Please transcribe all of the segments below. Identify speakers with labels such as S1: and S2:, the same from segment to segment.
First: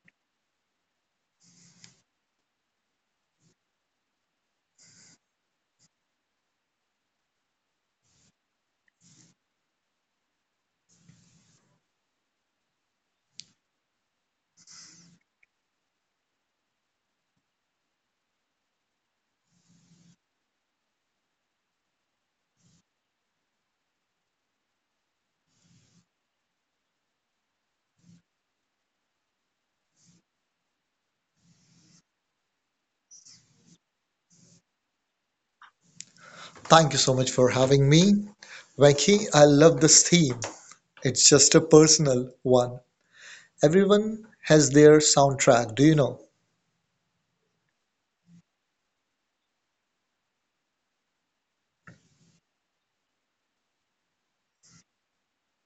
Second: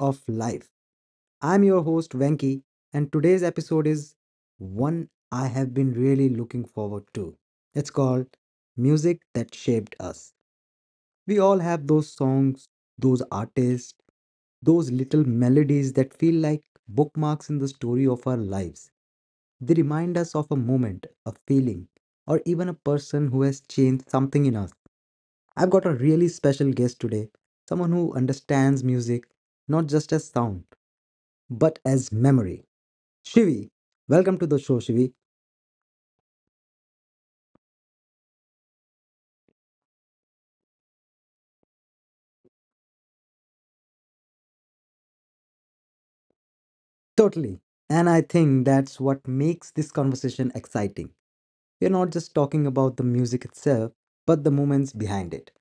S1: of Life. I'm your host Venki, and today's episode is one I have been really looking forward to. It's called Music That Shaped Us. We all have those songs, those artists, those little melodies that feel like bookmarks in the story of our lives. They remind us of a moment, a feeling, or even a person who has changed something in us. I've got a really special guest today, someone who understands music not just as sound, but as memory. Shivi, welcome to the show, Shivi.
S2: Thank you so much for having me. Vicky, I love this theme. It's just a personal one. Everyone has their soundtrack, do you know?
S1: Totally. And I think that's what makes this conversation exciting. We're not just talking about the music itself, but the moments behind it.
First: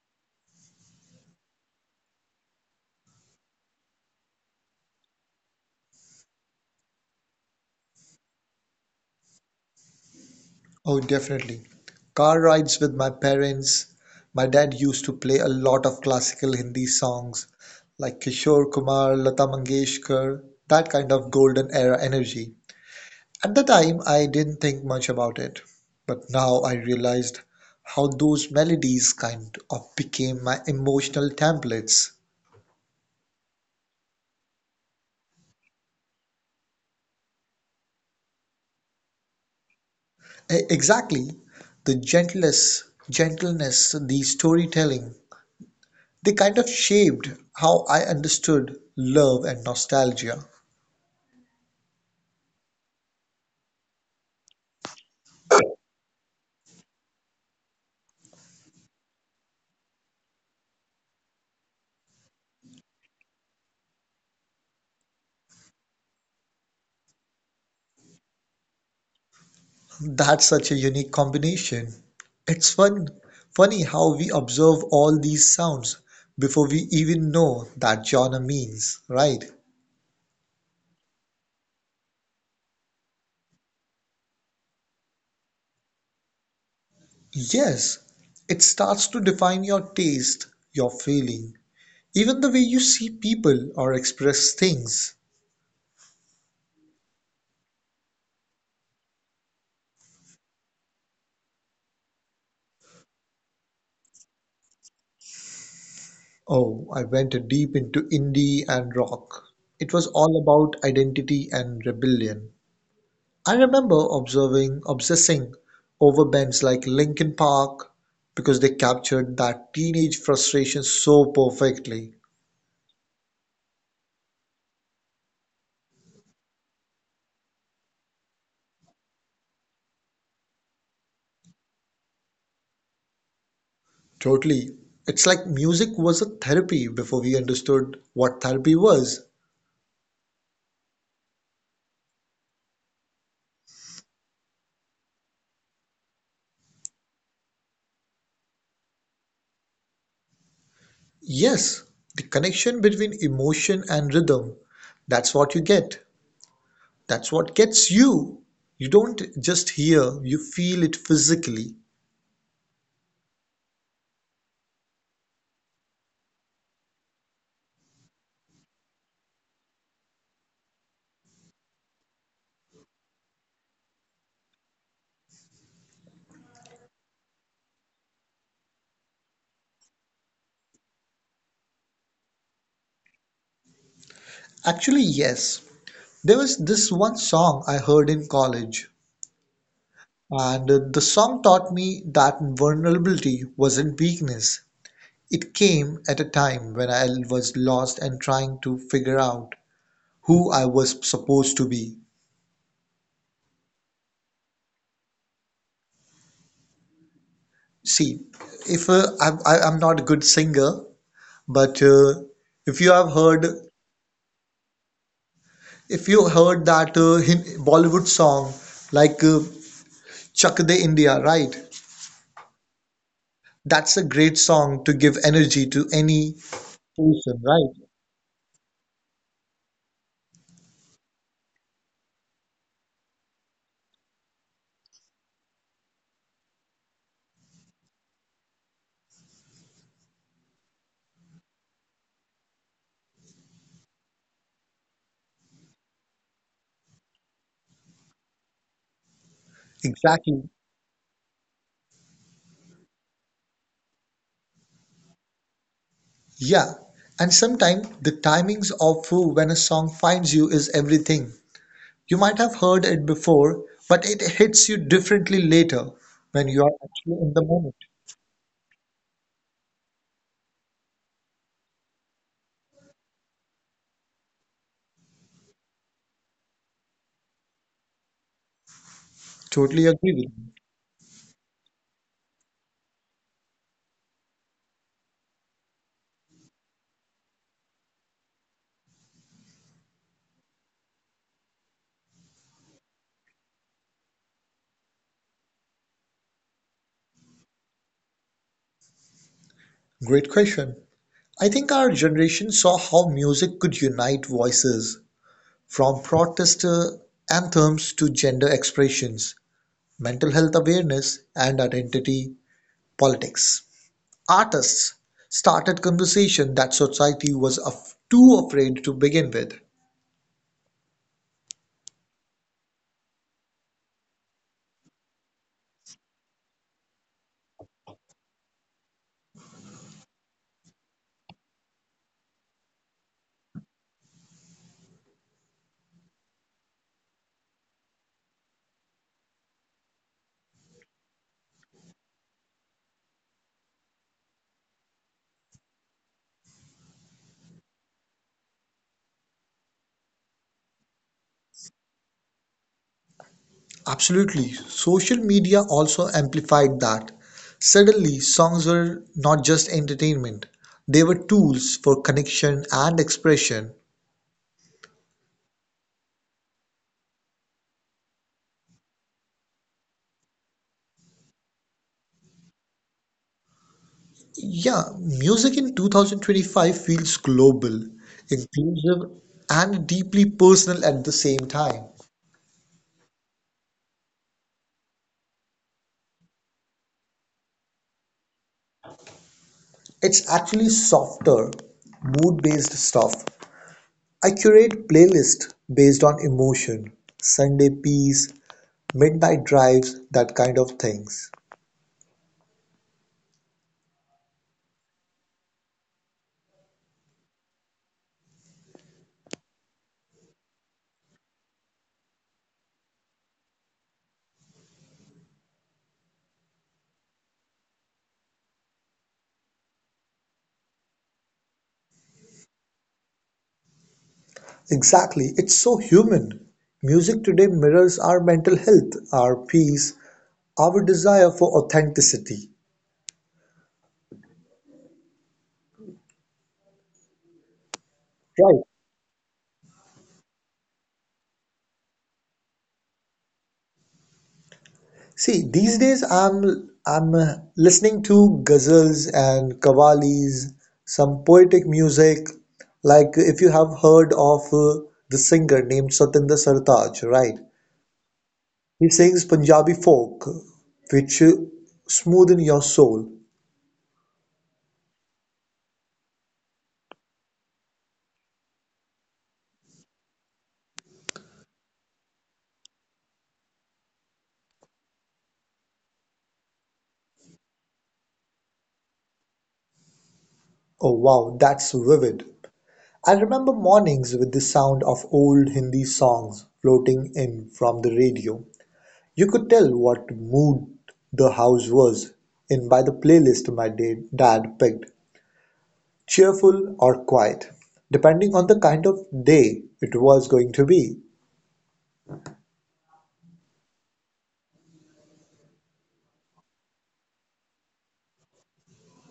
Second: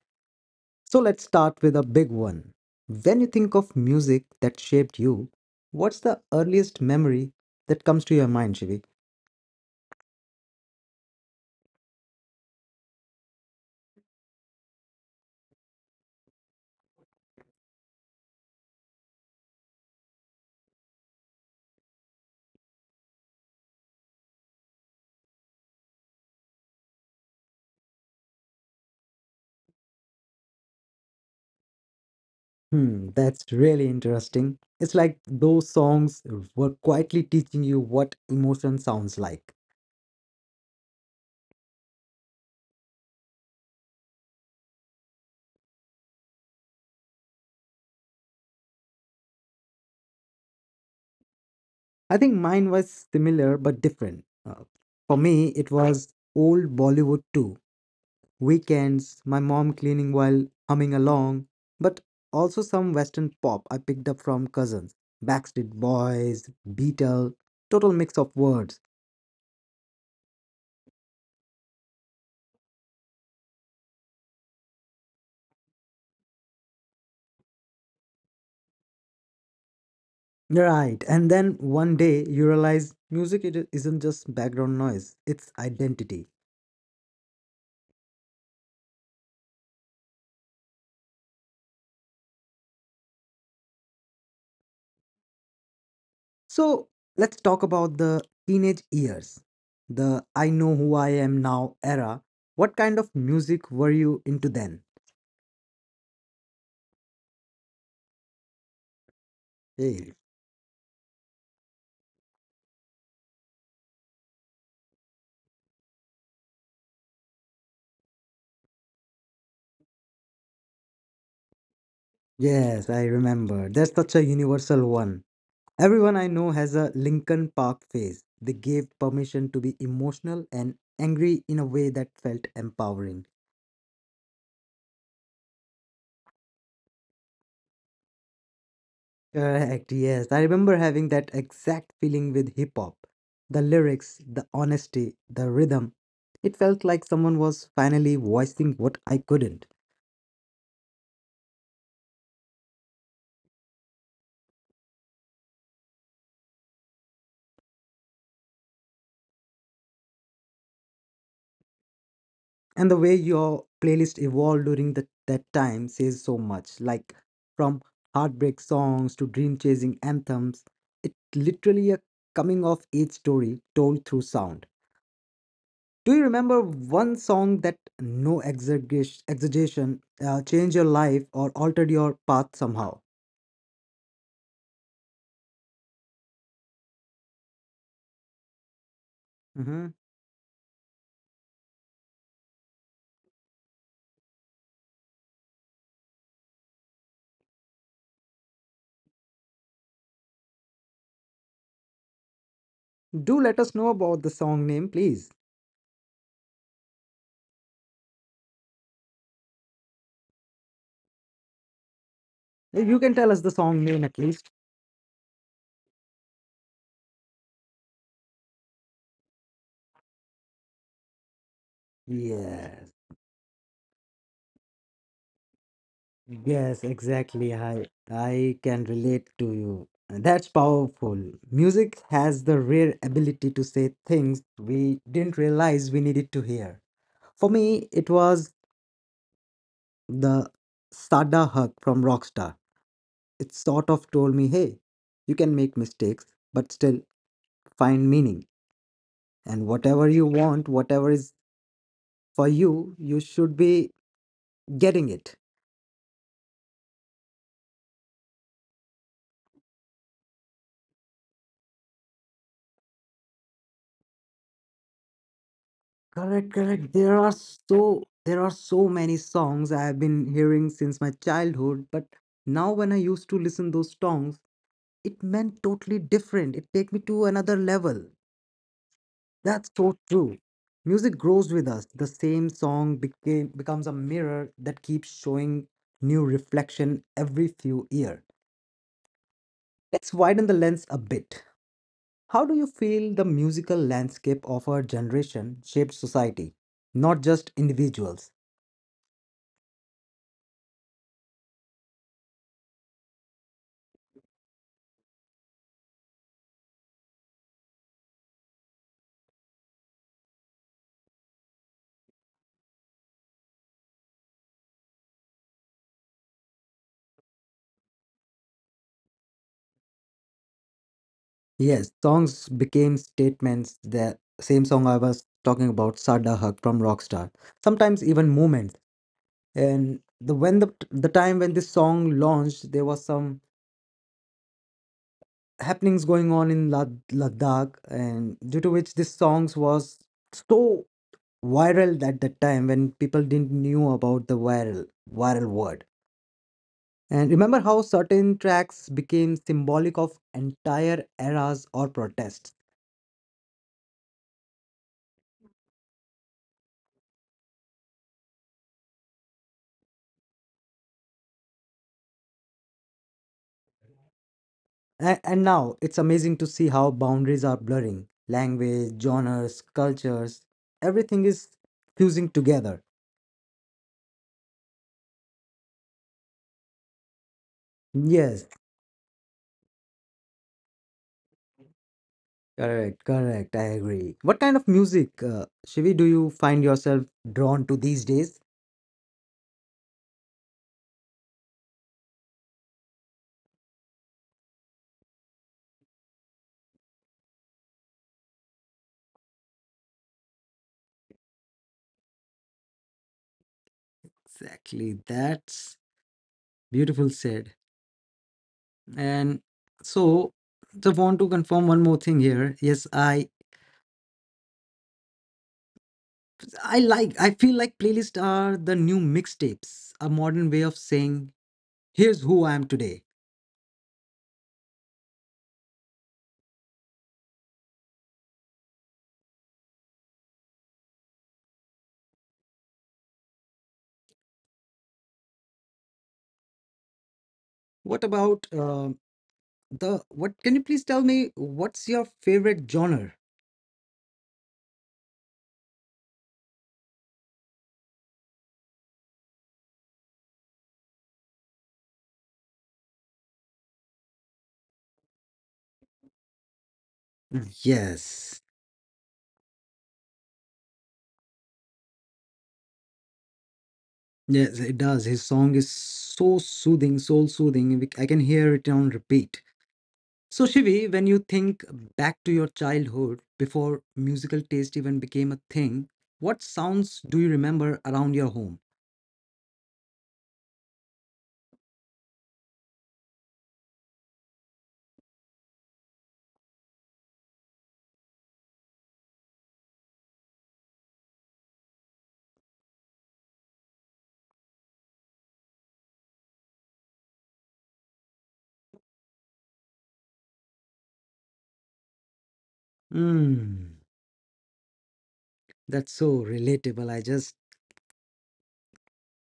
S1: So let's start with a big one. When you think of music that shaped you, what's the earliest memory that comes to your mind, Shivi?
S2: Oh, definitely. Car rides with my parents. My dad used to play a lot of classical Hindi songs like Kishore Kumar, Lata Mangeshkar, that kind of golden era energy. At the time, I didn't think much about it, but now I realized how those melodies kind of became my emotional templates.
S1: Hmm, that's really interesting. It's like those songs were quietly teaching you what emotion sounds like.
S2: Exactly. The gentleness, the storytelling, they kind of shaped how I understood love and nostalgia.
S1: I think mine was similar but different. For me, it was old Bollywood too. Weekends, my mom cleaning while humming along, but also some Western pop I picked up from cousins. Backstreet Boys, Beatles, total mix of words.
S2: That's such a unique combination. It's funny how we observe all these sounds before we even know that genre means, right?
S1: Right, and then one day you realize music it isn't just background noise, it's identity.
S2: Yes, it starts to define your taste, your feeling, even the way you see people or express things.
S1: So let's talk about the teenage years, the I know who I am now era. What kind of music were you into then?
S2: Oh, I went deep into indie and rock. It was
S1: Hey,
S2: all about identity and rebellion. I remember obsessing over bands like Linkin Park because they captured that teenage frustration so perfectly.
S1: yes, I remember. That's such a universal one. Everyone I know has a Linkin Park phase. They gave permission to be emotional and angry in a way that felt empowering.
S2: Totally. It's like music was a therapy before we understood what therapy was.
S1: Correct, yes. I remember having that exact feeling with hip hop. The lyrics, the honesty, the rhythm. It felt like someone was finally voicing what I couldn't.
S2: Yes, the connection between emotion and rhythm. That's what you get. That's what gets you. You don't just hear, you feel it physically.
S1: And the way your playlist evolved during that time says so much. Like from heartbreak songs to dream chasing anthems, it literally a coming of age story told through sound. Do you remember one song that no exaggeration, changed your life or altered your path somehow?
S2: Actually, yes. There was this one song I heard in college,
S1: Hmm.
S2: and the song taught me that vulnerability wasn't weakness. It came at a time when I was lost and trying to figure out who I was supposed to be.
S1: Do let us know about the song name, please.
S2: See, if I'm not a good singer, but if you
S1: You
S2: have
S1: can tell us
S2: heard
S1: the song name at least.
S2: if you heard that Bollywood song like Chak De India, right?
S1: Yes,
S2: That's a great song to give energy to any
S1: yes,
S2: person,
S1: exactly. I
S2: right?
S1: I can relate to you. That's powerful. Music has the rare ability to say things we didn't realize we needed to hear. For me, it was the Sada Hug from Rockstar. It sort of told me, hey, you can make mistakes, but still find meaning. And whatever you
S2: Exactly.
S1: want, whatever is for you, you should be getting it.
S2: Yeah. And sometimes the timings of when a song finds you is everything. You might have heard it before, but it hits you differently later when
S1: Correct,
S2: you are
S1: correct. there
S2: actually
S1: are
S2: in the moment.
S1: so there are so many songs I have been hearing since my childhood, but now when I used to listen those songs, it meant totally different. It take me to another level. That's
S2: Totally
S1: so
S2: agree with
S1: true.
S2: you.
S1: Music grows with us. The same song became becomes a mirror that keeps showing new reflection every few years. Let's widen the lens a bit. How do you feel the musical landscape of our generation shaped society, not just individuals?
S2: Great question. I think our generation saw how music could unite voices from protest anthems to gender expressions, mental health awareness, and identity politics. Artists started conversation that society was too afraid to begin with.
S1: Yes, songs became statements. The same song I was talking about, Sada Hug from Rockstar. Sometimes even moments. And the time when this song launched, there was some happenings going on in Ladakh, and due to which this songs was so viral at that time when people didn't knew about the viral word. And remember how certain tracks became symbolic of entire eras or protests.
S2: Absolutely. Social media also amplified that. Suddenly, songs were not just entertainment, they were tools for connection and expression.
S1: And now it's amazing to see how boundaries are blurring. Language, genres, cultures, everything is fusing together.
S2: Yeah, music in 2025 feels global,
S1: Yes,
S2: inclusive, and deeply personal at the same time.
S1: correct, correct. I agree. What kind of music, Shivi, do you find yourself drawn to these days?
S2: It's actually softer, mood-based stuff. I curate playlists based on emotion, Sunday peace, midnight drives, that kind of things.
S1: Exactly. That's beautiful said. And so, so want to confirm one more thing here. Yes, I like. I feel like playlists are the new mixtapes, a modern way of saying, "Here's who I am today."
S2: Exactly, it's so human. Music today mirrors our mental health, our peace, our desire for authenticity.
S1: What about
S2: Right.
S1: the what can you please tell me what's your favorite genre?
S2: See, these days I'm listening to ghazals and qawwalis, some poetic music. Like if you have heard of the singer named Satinder Sartaaj, right?
S1: Yes,
S2: He sings Punjabi folk, which smoothen your soul.
S1: yes, it does. His song is so soothing soul soothing. I can hear it on repeat. So Shivi, when you think back to your childhood, before musical taste even became a thing, what sounds do you remember around your home?
S2: Oh wow, that's vivid. I remember mornings with the sound of old Hindi songs floating in from the radio. You could tell what mood the house was in by the playlist my dad picked, cheerful or quiet, depending on the kind of day it was going to be.
S1: Mm, that's so relatable. I just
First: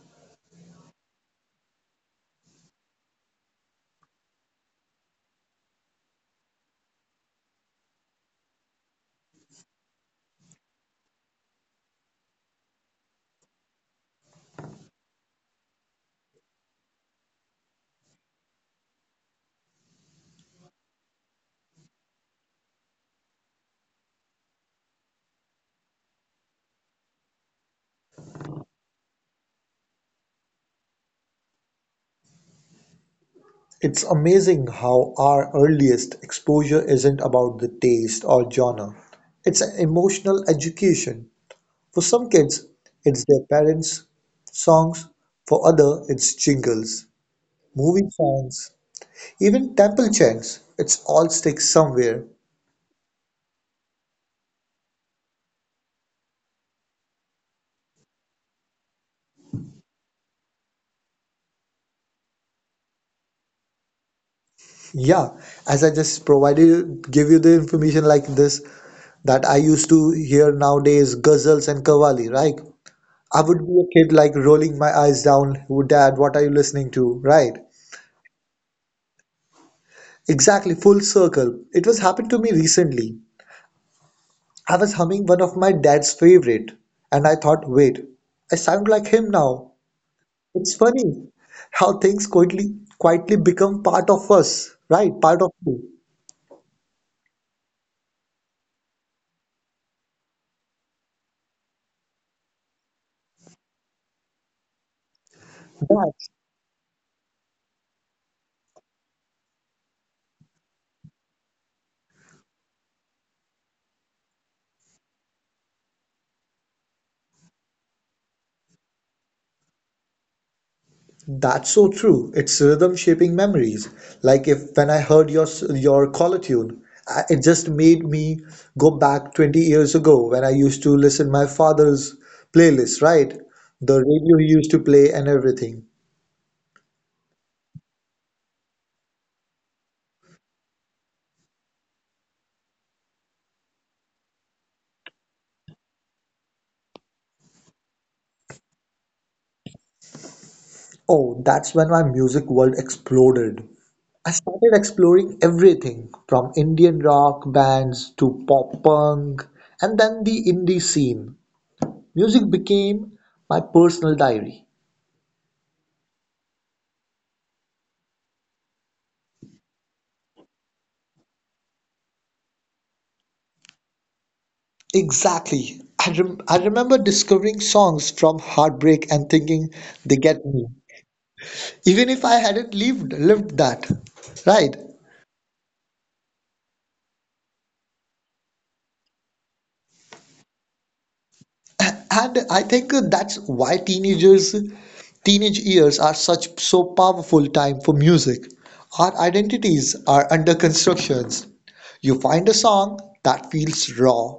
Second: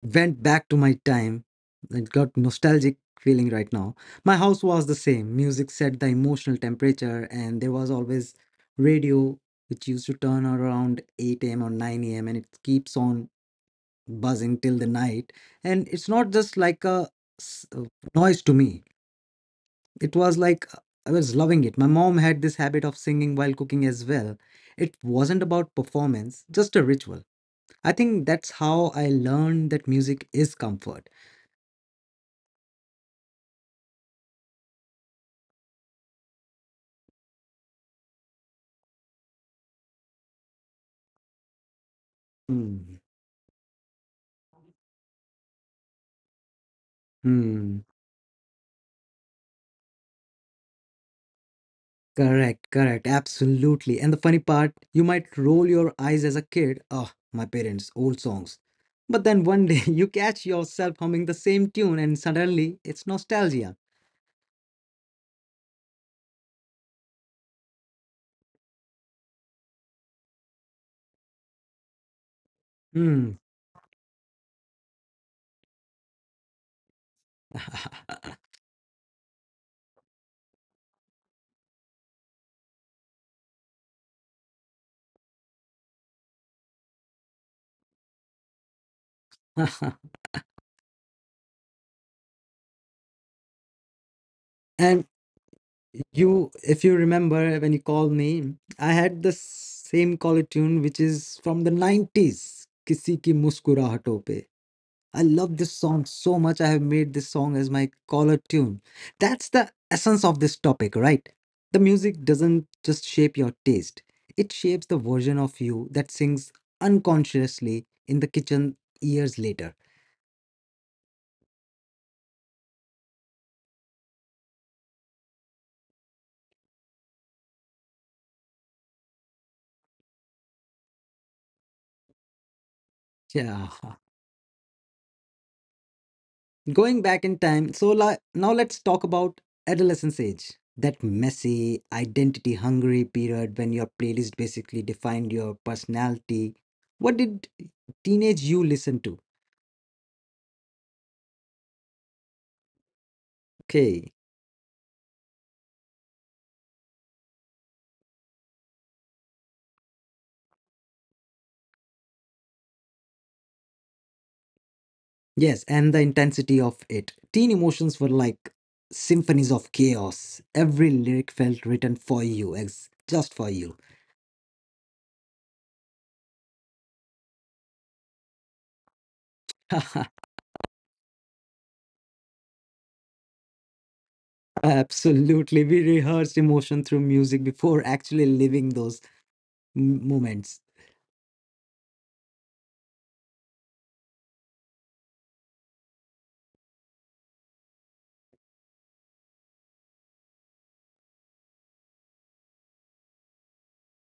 S1: went back to my time. It got nostalgic feeling right now. My house was the same. Music set the emotional temperature, and there was always radio which used to turn around 8 a.m. or 9 a.m. and it keeps on buzzing till the night. And it's not just like a s- uh, noise to me. It was like I was loving it. My mom had this habit of singing while cooking as well. It wasn't about performance, just a ritual. I think that's how I learned that music is comfort.
S2: It's amazing how our earliest exposure isn't about the taste or genre. It's an emotional education. For some kids,
S1: Hmm.
S2: it's their parents' songs. For other, it's jingles,
S1: Mm,
S2: movie songs, even temple chants. It's all sticks somewhere.
S1: correct, correct, absolutely. And the funny part, you might roll your eyes as a kid, oh, my parents, old songs. But then one day you catch yourself humming the same tune and suddenly it's nostalgia.
S2: Yeah, as I just provided give you the information like this that I used to hear nowadays, ghazals and qawwali, right? I would
S1: Hmm.
S2: be a kid like rolling my eyes down, "Oh, Dad, what are you listening to?" Right? Exactly, full circle. It was happened to me recently. I was humming one of my dad's favorite, and I thought, wait, I sound like him now. It's funny how things quietly become part of us, right?
S1: And
S2: Part of you.
S1: you, if you remember when you called me, I had the same color tune which is from the 90s, Kisi ki Muskurahaton. I love this song so much. I have made this song as my caller tune. That's the essence of this topic, right? The music doesn't just shape your taste, it shapes the version of you that sings unconsciously in the kitchen years later.
S2: That's so true. It's rhythm shaping memories. Like if when I heard your caller tune, it just made me go back 20 years ago when I used to listen my father's playlist, right?
S1: Yeah.
S2: The radio he used to play and everything.
S1: Going back in time, so now let's talk about adolescence age. That messy, identity hungry period when your playlist basically defined your personality. What did teenage you listen to?
S2: Oh, that's when my music world exploded. I
S1: Okay.
S2: started exploring everything from Indian rock bands to pop punk and then the indie scene. Music became my personal diary.
S1: Yes, and the intensity of it. Teen emotions were like symphonies of chaos. Every lyric felt written for you, just for you.
S2: Exactly. I remember discovering songs from heartbreak and thinking they get me, even if I hadn't lived that, right?
S1: Absolutely. We rehearsed emotion through music before actually living those moments.
S2: And I think that's why teenage years are such so powerful time for music. Our identities are under constructions. You find a song that feels raw,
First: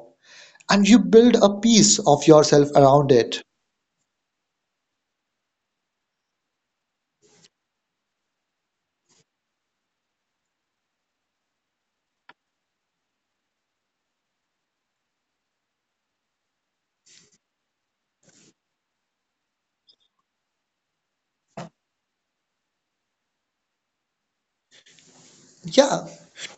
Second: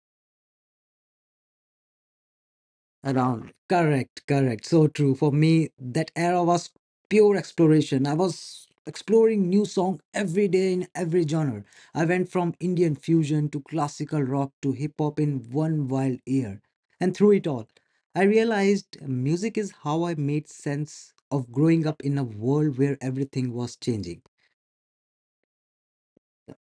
S2: and you build a piece of yourself around it.
S1: Around. Correct, correct. So true. For me, that era was pure exploration. I was exploring new song every day in every genre. I went from Indian fusion to classical rock to hip hop in one wild year. And through it all, I realized music is how I made sense of growing up in a world where everything was changing.
S2: Yeah.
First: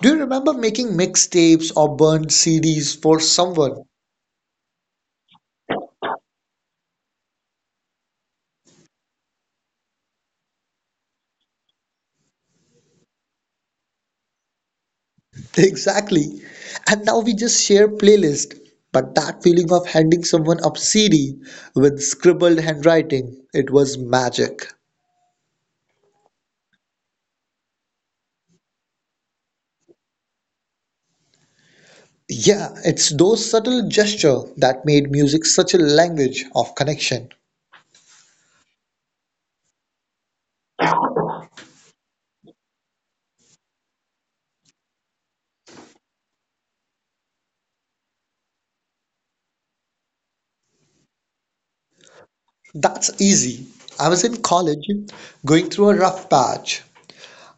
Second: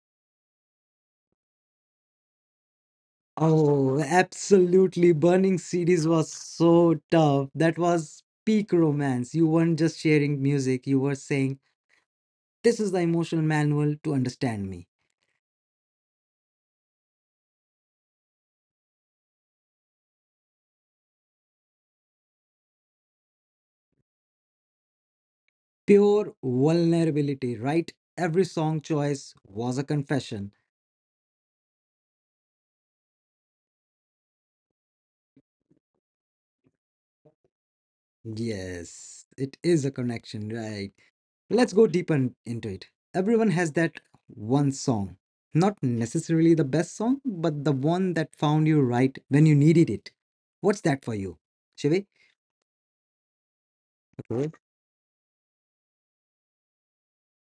S2: Do you remember making mixtapes or burned CDs for someone?
S1: Oh, absolutely. Burning CDs was so tough. That was peak romance. You weren't just sharing music, you were saying, "This is the emotional manual to understand me."
S2: Exactly. And now we just share playlist. But that feeling of handing someone a CD with scribbled handwriting, it was magic.
S1: Pure vulnerability, right? Every song choice was a confession.
S2: Yeah, it's those subtle gesture that made music such a language of connection.
S1: Yes, it is a connection, right? Let's go deeper into it. Everyone has that one song. Not necessarily the best song, but the one that found you right when you needed it. What's that for you, Shivi?
S2: That's easy. I was in
S1: Okay.
S2: college, going through a rough patch,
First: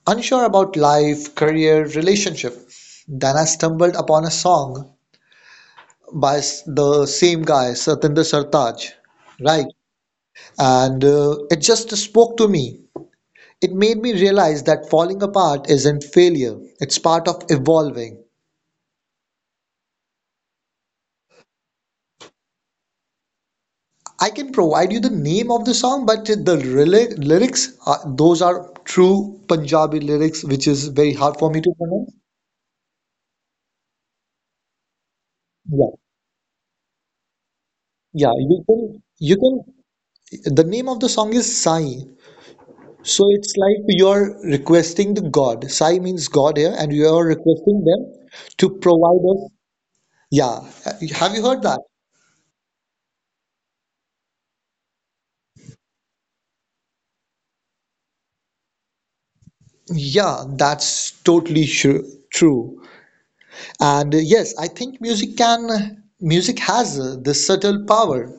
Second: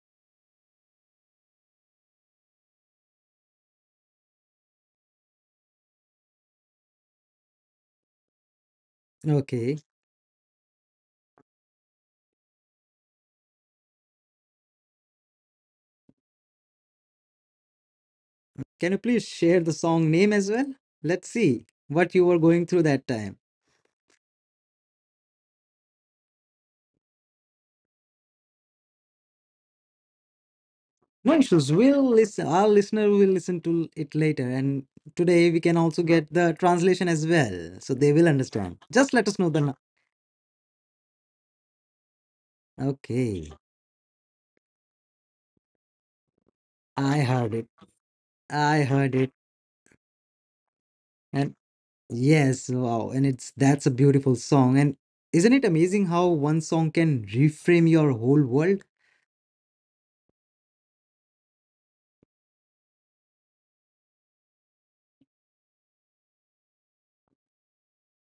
S2: unsure about life, career, relationship. Then I stumbled upon a song by the same guy, Satinder Sartaaj, right?
S1: Okay.
S2: And it just spoke to me. It made me realize that falling apart isn't failure, it's part of evolving.
S1: Can you please share the song name as well? Let's see what you were going through that time.
S2: I can provide you the name of the song, but the rel lyrics, are, those are true Punjabi lyrics, which is very
S1: No
S2: hard for me
S1: issues.
S2: to
S1: We'll
S2: pronounce.
S1: listen. Our listener will listen to it later. And today we can
S2: Yeah,
S1: also get the translation as well. So they will
S2: yeah,
S1: understand. Just let
S2: you
S1: us know the.
S2: can,
S1: nu-
S2: the name of the song is Sai. So
S1: Okay.
S2: it's like you're requesting the God. Sai means God here, and
S1: I
S2: you're
S1: heard it.
S2: requesting them to
S1: I heard
S2: provide
S1: it.
S2: us. Yeah. Have you
S1: And
S2: heard that?
S1: yes, wow. And it's that's a beautiful song. And isn't it amazing how one song can reframe your whole world?
S2: Yeah, that's totally true. And yes, I think music has this subtle power.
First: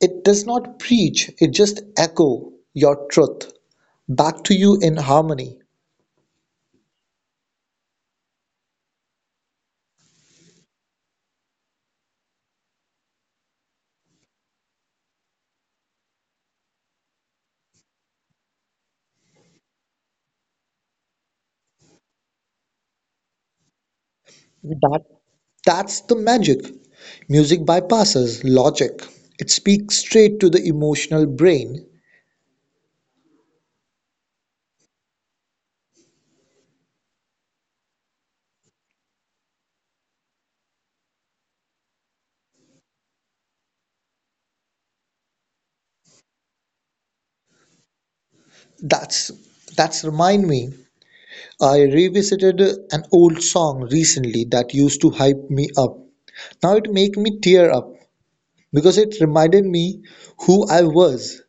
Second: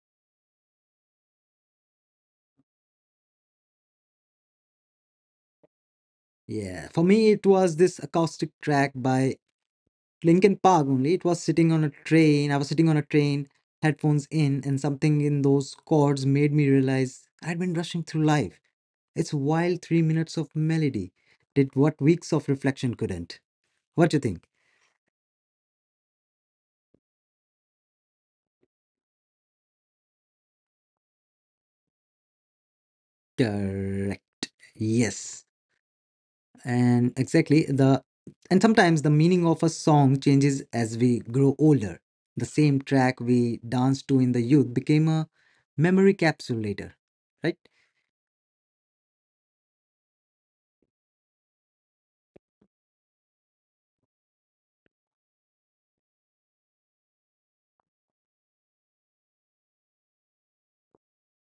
S2: It does not preach, it just echo your truth back to you in harmony.
S1: Yeah. For me, it was this acoustic track by Linkin Park only. It was sitting on a train. I was sitting on a train, headphones in, and something in those chords made me realize I'd been rushing through life. It's wild 3 minutes of melody did what weeks of reflection couldn't. What do you think?
S2: That that's the magic. Music bypasses logic. It speaks straight to the emotional brain.
S1: Correct. Yes. And exactly the and sometimes the meaning of a song changes as we grow older. The same track we danced to in the youth became a memory capsule later, right?
S2: That's that's remind me. I revisited an old song recently that used to hype me up. Now it make me tear up because it reminded me who I was.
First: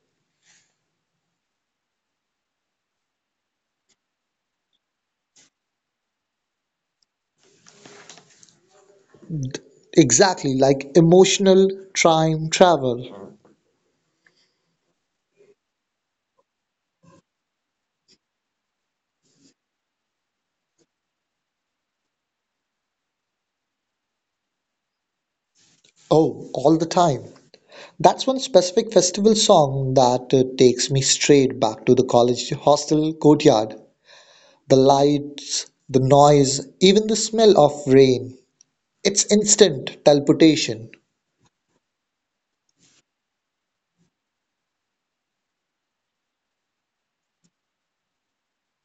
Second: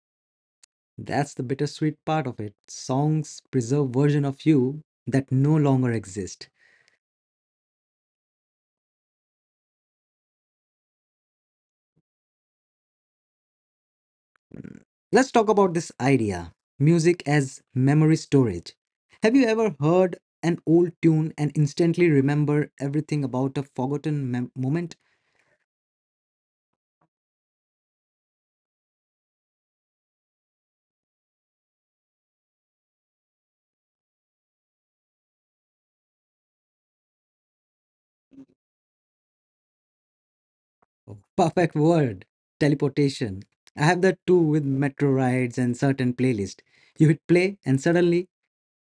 S1: That's the bittersweet part of it. Songs preserve version of you that no longer exist.
S2: Exactly, like emotional time travel.
S1: Mm, Let's talk about this idea. Music as memory storage. Have you ever heard an old tune and instantly remember everything about a forgotten moment?
S2: Oh, all the time. That's one specific festival song that takes me straight back to the college hostel courtyard. The lights, the noise, even the smell of rain. It's instant teleportation.
S1: Oh. Perfect word. Teleportation. I have that too with metro rides and certain playlist. You hit play and suddenly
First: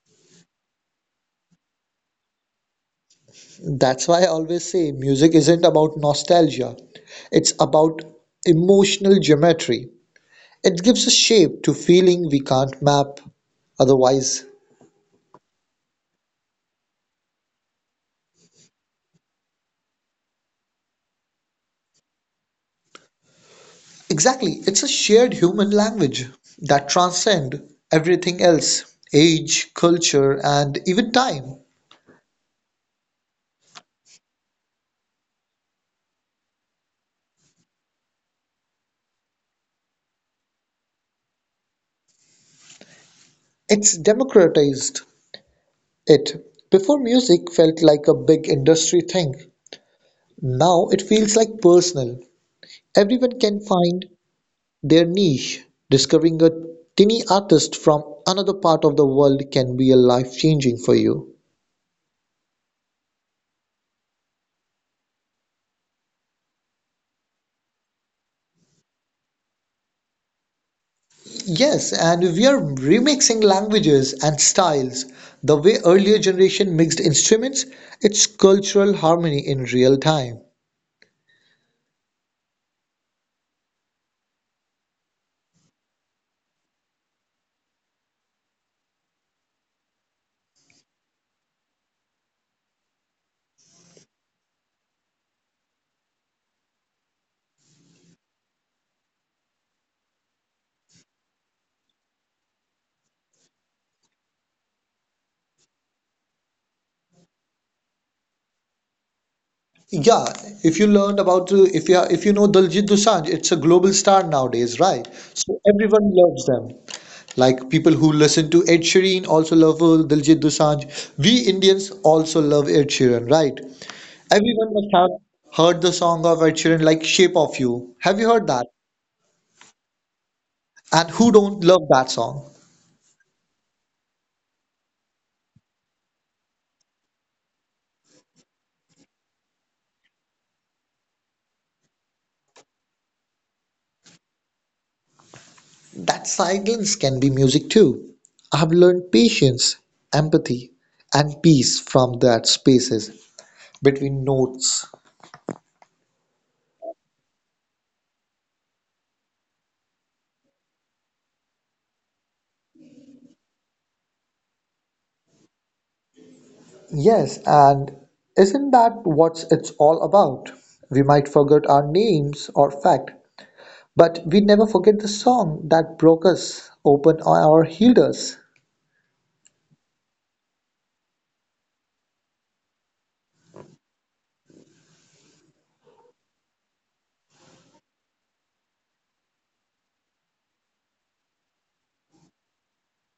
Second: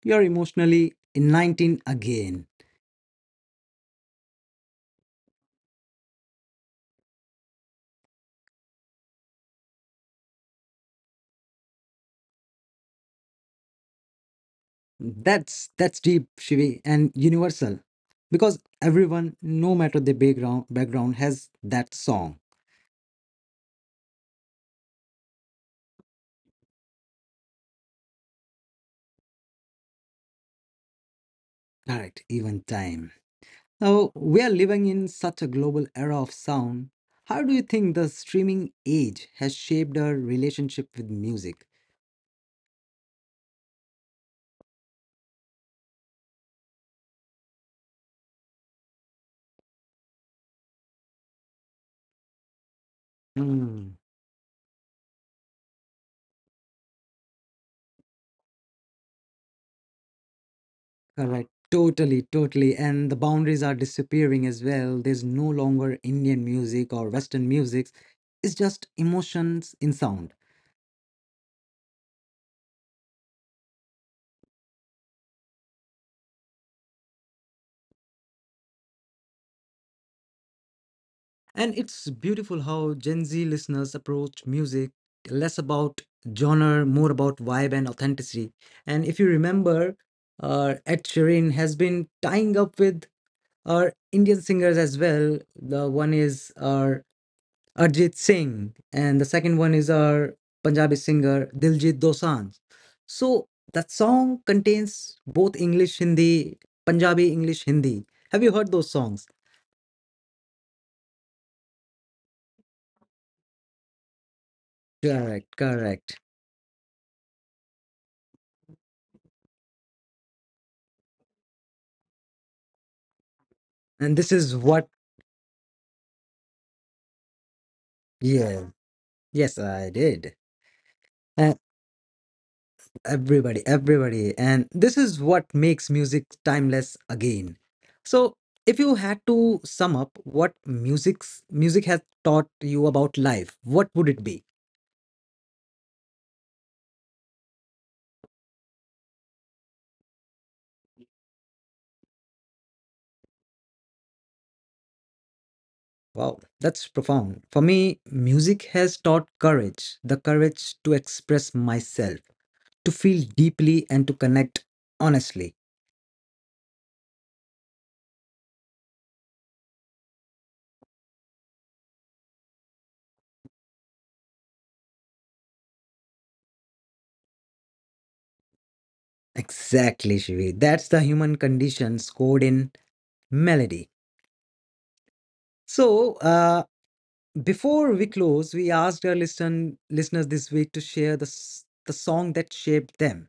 S1: you're emotionally in 19 again.
S2: That's why I always say music isn't about nostalgia, it's about emotional geometry. It gives a shape to feeling we can't map otherwise.
S1: That's deep, Shivi, and universal, because everyone, no matter the background has that song.
S2: Exactly, it's a shared human language that transcends everything else, age, culture, and even time.
S1: Correct, even time. Now we are living in such a global era of sound. How do you think the streaming age has shaped our relationship with music?
S2: It's democratized it. Before music felt like a big industry thing, now it feels like personal. Everyone can
S1: Hmm.
S2: find their niche. Discovering a tiny artist from another part of the world can be a life changing for you.
S1: Correct. Totally, totally. And the boundaries are disappearing as well. There's no longer Indian music or Western music. It's just emotions in sound.
S2: Yes, and we are remixing languages and styles. The way earlier generation mixed instruments, it's cultural harmony in real time.
S1: And it's beautiful how Gen Z listeners approach music less about genre, more about vibe and authenticity. And if you remember, Ed Sheeran has been tying up with our Indian singers as well. The one is our Arjit Singh, and the second one is our Punjabi singer Diljit Dosanjh. So that song contains both English Hindi, Punjabi English Hindi. Have you heard those songs?
S2: Yeah, if you know Daljit Dosanjh, it's a global star nowadays, right?
S1: Correct,
S2: So everyone
S1: correct.
S2: loves them. Like people who listen to Ed Sheeran also love Daljit Dosanjh. We Indians also love Ed Sheeran, right?
S1: And this is
S2: Everyone
S1: what.
S2: must have heard the song of Ed Sheeran, like Shape of You. Have you heard that?
S1: Yeah, yes, I did.
S2: And who
S1: And
S2: don't love that song?
S1: everybody, everybody. And this is what makes music timeless again. So, if you had to sum up what music has taught you about life, what would it be?
S2: That silence can be music too. I've learned patience, empathy, and peace from that spaces between notes.
S1: Wow, that's profound. For me, music has taught courage, the courage to express myself, to feel deeply and to connect honestly.
S2: Yes, and isn't that what it's all about? We might forget our names or fact, but we never forget the song that broke us open or healed us.
S1: Exactly, Shivi. That's the human condition scored in melody. So, uh, Before we close, we asked our listeners this week to share the song that shaped them.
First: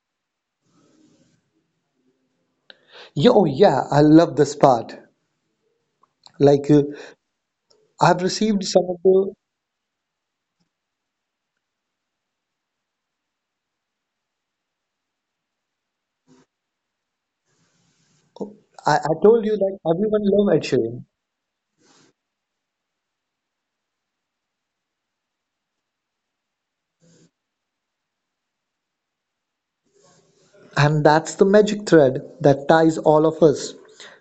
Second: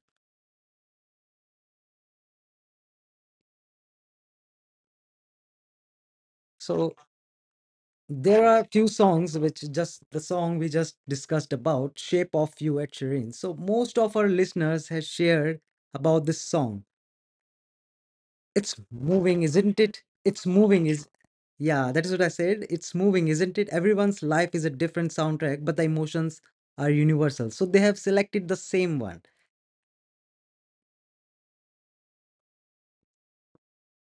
S2: Yo, yeah, I love this part. Like
S1: So
S2: I've
S1: there are
S2: received
S1: a
S2: some
S1: few
S2: of the.
S1: songs which just the song we just discussed about, Shape of You at Shireen. So most of our listeners has shared about this song. It's
S2: I told
S1: moving,
S2: you that
S1: isn't it?
S2: everyone
S1: It's
S2: loves Ed
S1: moving,
S2: Sheeran,
S1: is Yeah, that is what I said. It's moving, isn't it? Everyone's life is a different soundtrack, but the emotions are universal. So they have selected the same one.
S2: and that's the magic thread that ties all of us.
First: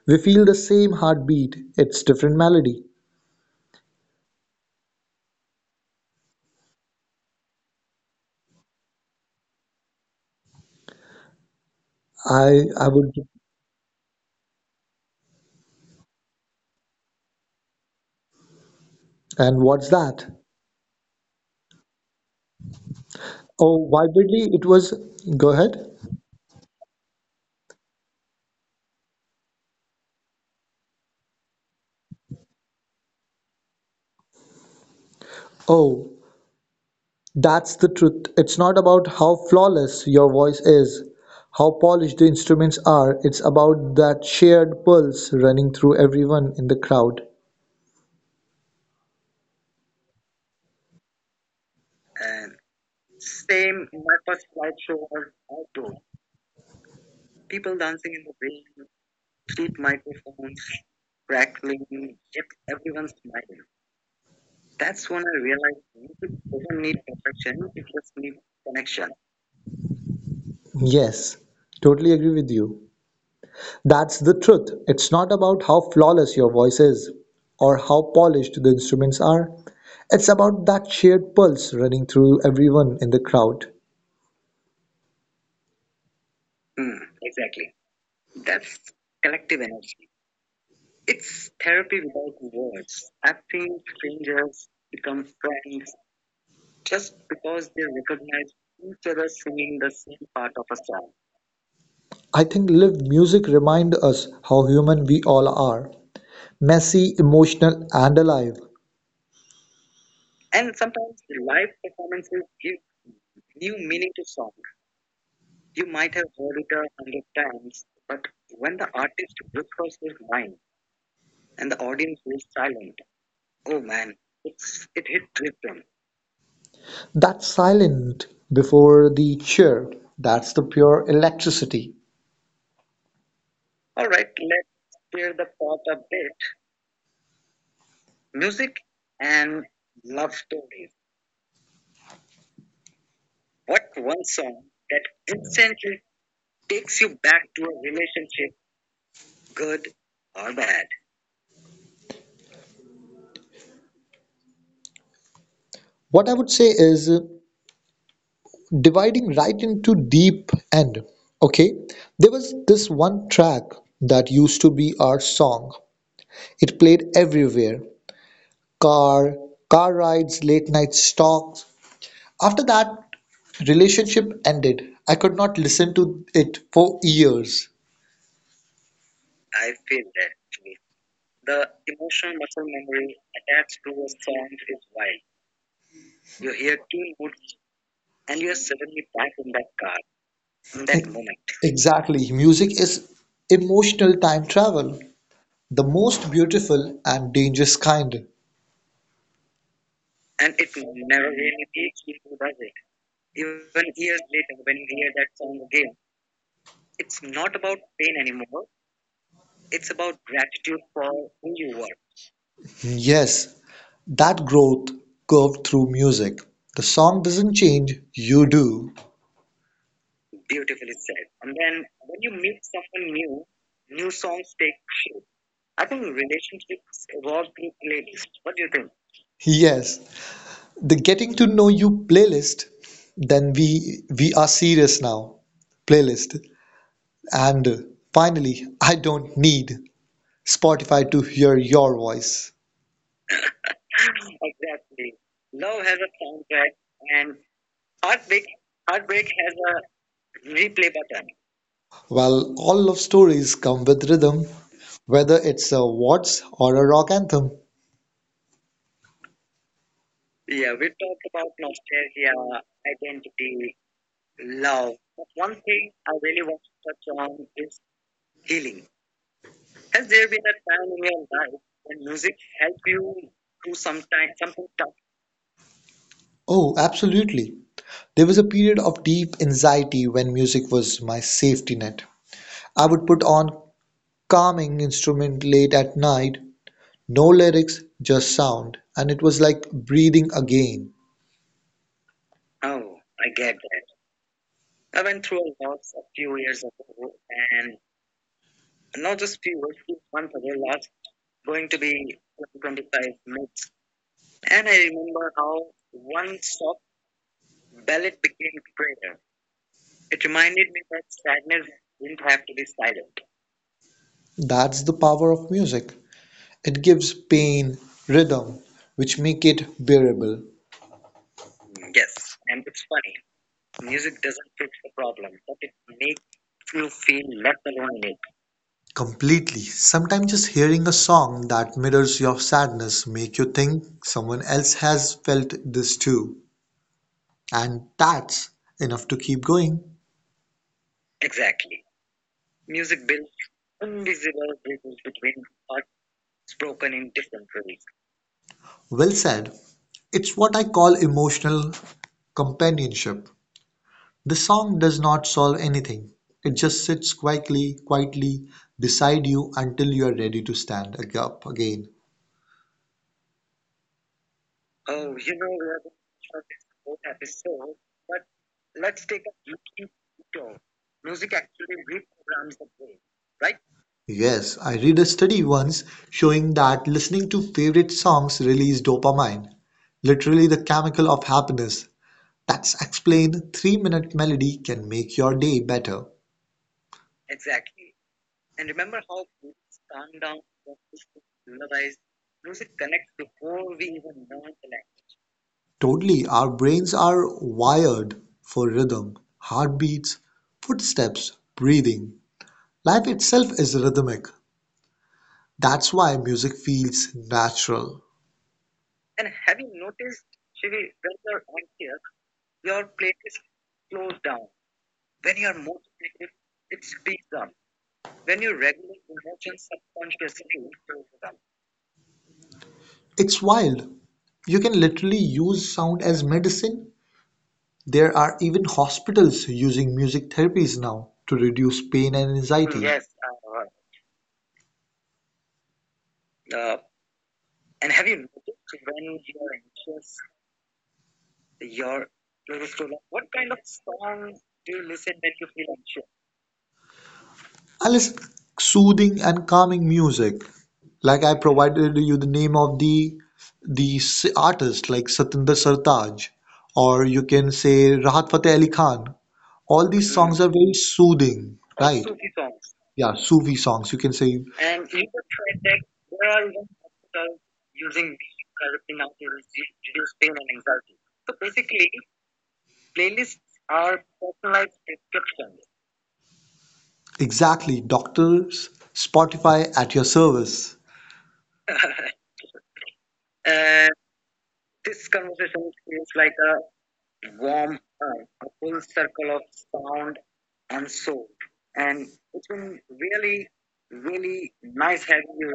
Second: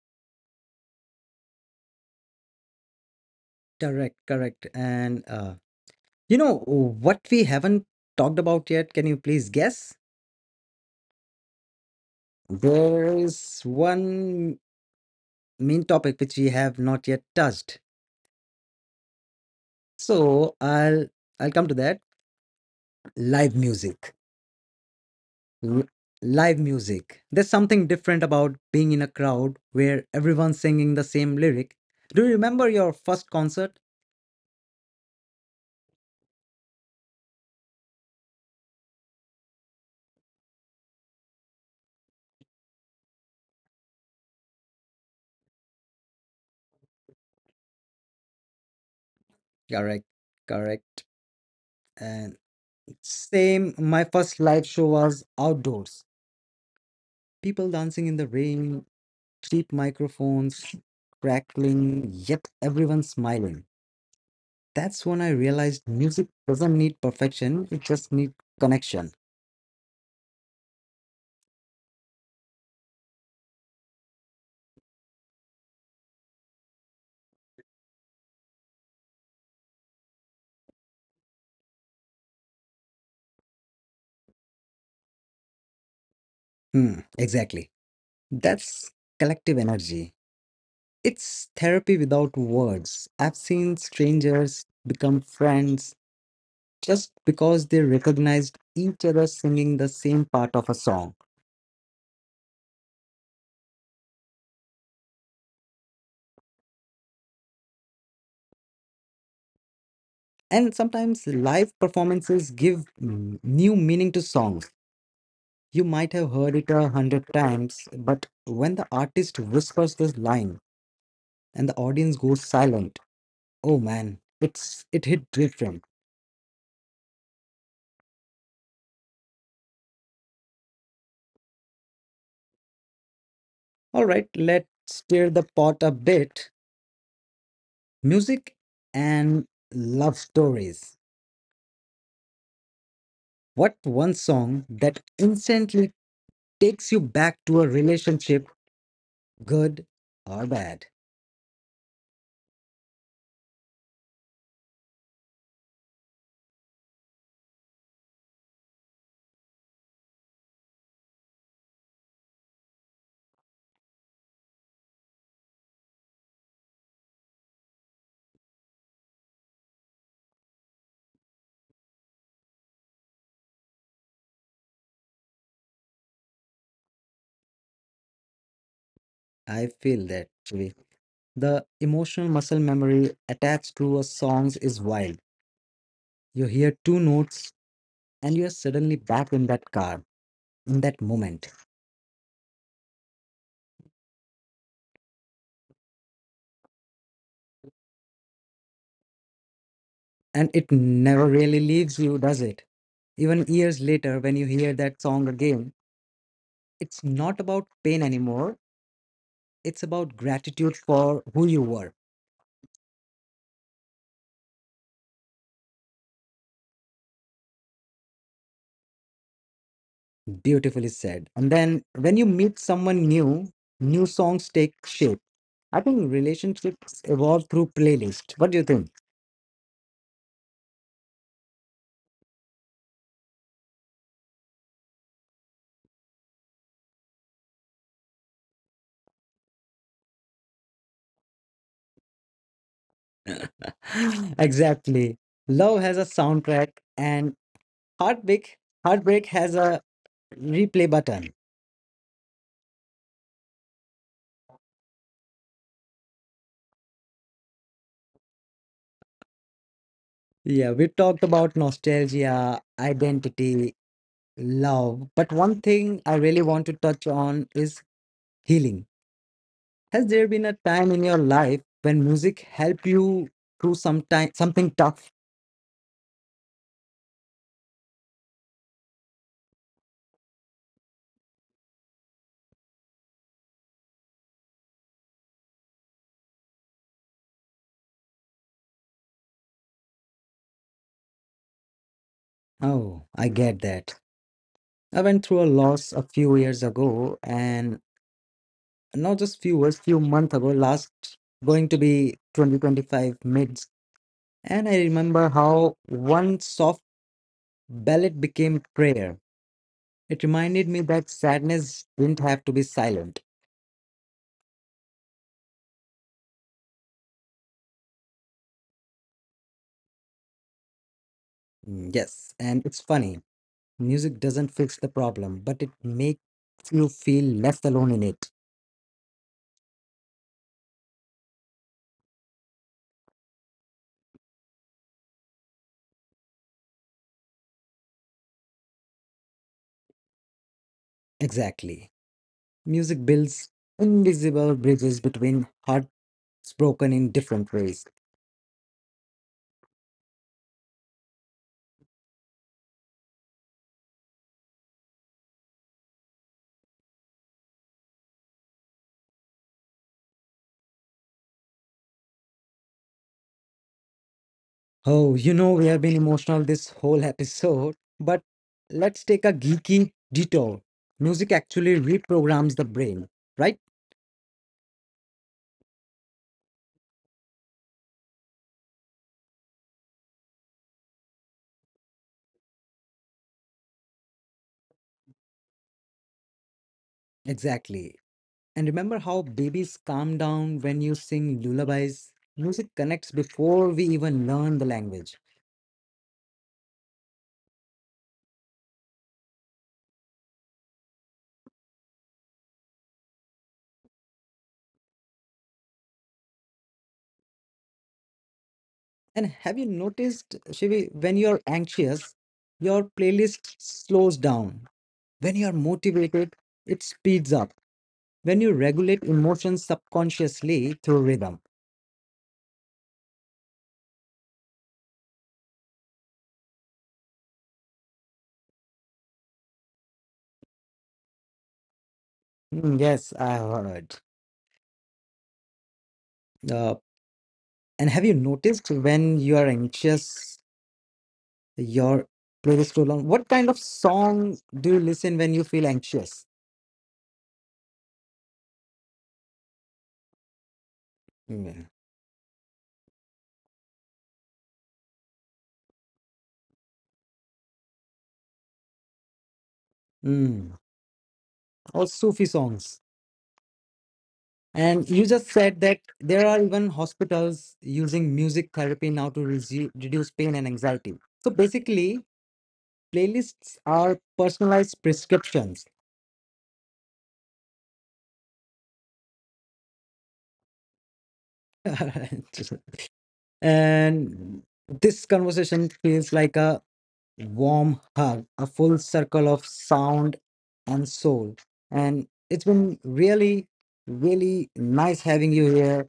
S2: We feel the same heartbeat. It's different melody.
S1: Correct, correct. And You know what we haven't talked about yet? Can you please guess?
S2: I would.
S1: There is one main topic which we have not yet touched.
S2: And what's that?
S1: So I'll come to that. Live
S2: Oh,
S1: music.
S2: vividly it was. Go ahead.
S1: L- Live music. There's something different about being in a crowd where everyone's singing the same lyric. Do you remember your first concert?
S2: Oh, that's the truth. It's not about how flawless your voice is, how polished the instruments are. It's about that shared pulse running through everyone in the crowd.
S1: Correct. Correct. And same, my first live show was outdoors. People dancing in the rain, cheap microphones, crackling, yet everyone smiling. That's when I realized music doesn't need perfection, it just needs connection.
S2: Yes, totally agree with you. That's the truth. It's not about how flawless your voice is or how polished the instruments are. It's about that shared pulse running through everyone in the crowd.
S1: Hmm, exactly. That's collective energy. It's therapy without words. I've seen strangers become friends just because they recognized each other singing the same part of a song.
S2: I think live music reminds us how human we all are, messy, emotional, and alive.
S1: And sometimes live performances give new meaning to songs. You might have heard it a hundred times, but when the artist whispers this line and the audience goes silent, oh man, it hit different.
S2: That silent before the cheer, that's the pure electricity.
S1: All right, let's stir the pot a bit. Music and love stories. What one song that instantly takes you back to a relationship, good or bad?
S2: What I would say is dividing right into deep end, okay, there was this one track that used to be our song. It played everywhere, car car rides, late night stalks. After that relationship ended, I could not listen to it for years.
S1: I feel that actually. The emotional muscle memory attached to a song is wild. You hear two notes and you're suddenly back in that car, in that moment.
S2: Exactly, music is emotional time travel, the most beautiful and dangerous kind.
S1: And it never really leaves you, does it? Even years later, when you hear that song again, it's not about pain anymore. It's about gratitude for who you were.
S2: Yes, that growth curved through music. The song doesn't change, you do.
S1: Beautifully said. And then when you meet someone new, new songs take shape. I think relationships evolve through playlist. What do you think?
S2: Yes, the getting to know you playlist. Then we are serious now. Playlist. And finally, I don't need Spotify to hear your voice.
S1: Exactly. Love has a soundtrack and heartbreak heartbreak has a replay button.
S2: Well, all love stories come with rhythm, whether it's a waltz or a rock anthem.
S1: Yeah, we talked about nostalgia, identity, love, but one thing I really want to touch on is healing. Has there been a time in your life when music helped you through some time, something tough?
S2: Oh, absolutely. There was a period of deep anxiety when music was my safety net. I would put on calming instrument late at night, no lyrics, just sound, and it was like breathing again.
S1: Oh, I get that. I went through a loss a few years ago, and not just few years, few months ago, last going to be 2025 mids. And I remember how one soft ballad became prayer. It reminded me that sadness didn't have to be silent.
S2: That's the power of music. It gives pain rhythm, which make it bearable.
S1: Mm, yes, and it's funny. Music doesn't fix the problem, but it makes you feel less alone in it.
S2: Completely. Sometimes just hearing a song that mirrors your sadness make you think someone else has felt this too. And that's enough to keep going.
S1: Exactly. Music builds invisible bridges between hearts broken in different ways.
S2: Well said. It's what I call emotional companionship. The song does not solve anything, it just sits quietly beside you until you are ready to stand up again.
S1: Oh, you know, we have been emotional this whole episode, but let's take a geeky detour. Music actually reprograms the brain, right?
S2: Yes, I read a study once showing that listening to favorite songs release dopamine, literally the chemical of happiness. That's explained 3-minute melody can make your day better.
S1: Exactly. And remember how babies calm down when you sing lullabies? Music connects before we even learn the language.
S2: Totally, our brains are wired for rhythm, heartbeats, footsteps, breathing. Life itself is rhythmic. That's why music feels natural.
S1: And have you noticed, Shivi, when you're anxious, your playlist slows down. When you're motivated, it speeds up. When you regulate emotions subconsciously through rhythm.
S2: It's wild. You can literally use sound as medicine. There are even hospitals using music therapies now to reduce pain and
S1: Mm, yes,
S2: anxiety. I
S1: I heard. Uh, and have you noticed when you are anxious, your playlist slow down? What kind of song do you listen when you feel anxious?
S2: I listen soothing and calming music. Like I
S1: Hmm.
S2: provided you the name of the artist like Satinder Sartaaj, or you can say Rahat Fateh Ali Khan. All these
S1: Mm.
S2: songs are very
S1: Or
S2: soothing, or
S1: Sufi
S2: right?
S1: songs.
S2: Yeah, Sufi songs. You can say.
S1: And you just said that there are even hospitals using music therapy now to reduce pain and anxiety. So basically, playlists are personalized prescriptions.
S2: Exactly, doctors. Spotify at your service.
S1: And this conversation feels like a warm hug, a full circle of sound and soul. And it's been really, really nice having you here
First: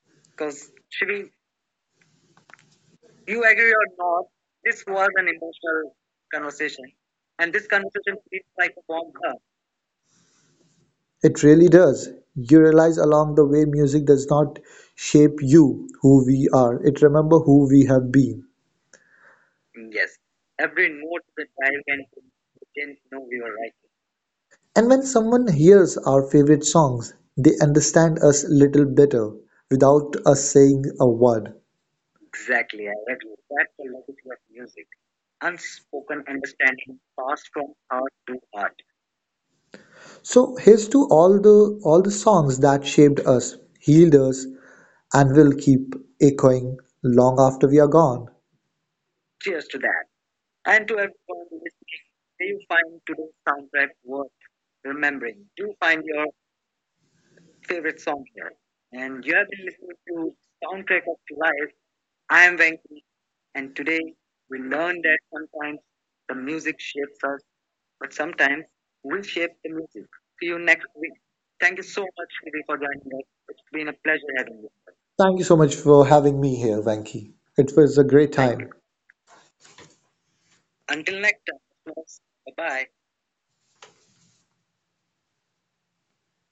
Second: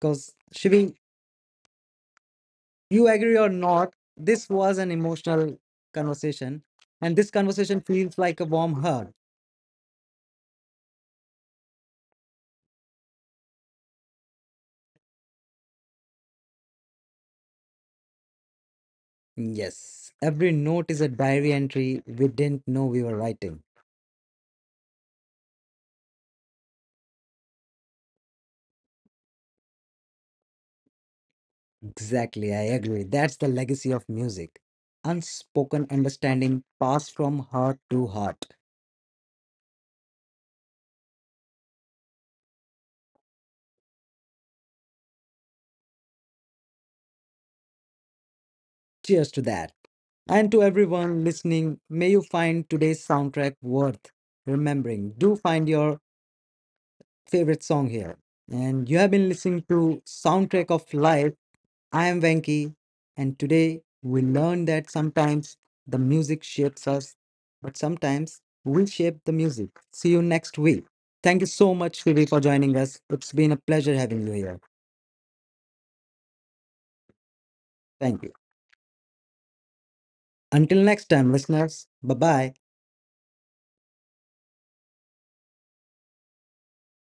S1: because Shivi, you agree or not, this was an emotional conversation, and this conversation feels like a warm hug.
S2: It really does. You realize along the way music does not shape you, who we are. It remember who we have been.
S1: Yes, every note is a diary entry we didn't know we were writing.
S2: And when someone hears our favorite songs, they understand us little better without us saying a word.
S1: Exactly, I agree. That's the legacy of music. Unspoken understanding passed from heart to heart.
S2: So here's to all the songs that shaped us, healed us, and will keep echoing long after we are gone.
S1: Cheers to that. And to everyone listening, may you find today's soundtrack worth remembering. Do find your favorite song here. And you have been listening to Soundtrack of Life. I am Venki, and today we learn that sometimes the music shapes us, but sometimes we shape the music. See you next week. Thank you so much, Shivi, for joining us. It's been a pleasure having you here.
S2: Thank you so much for having me here, Venki. It was a
S1: Thank you.
S2: great time. You.
S1: Until next time, listeners, bye bye.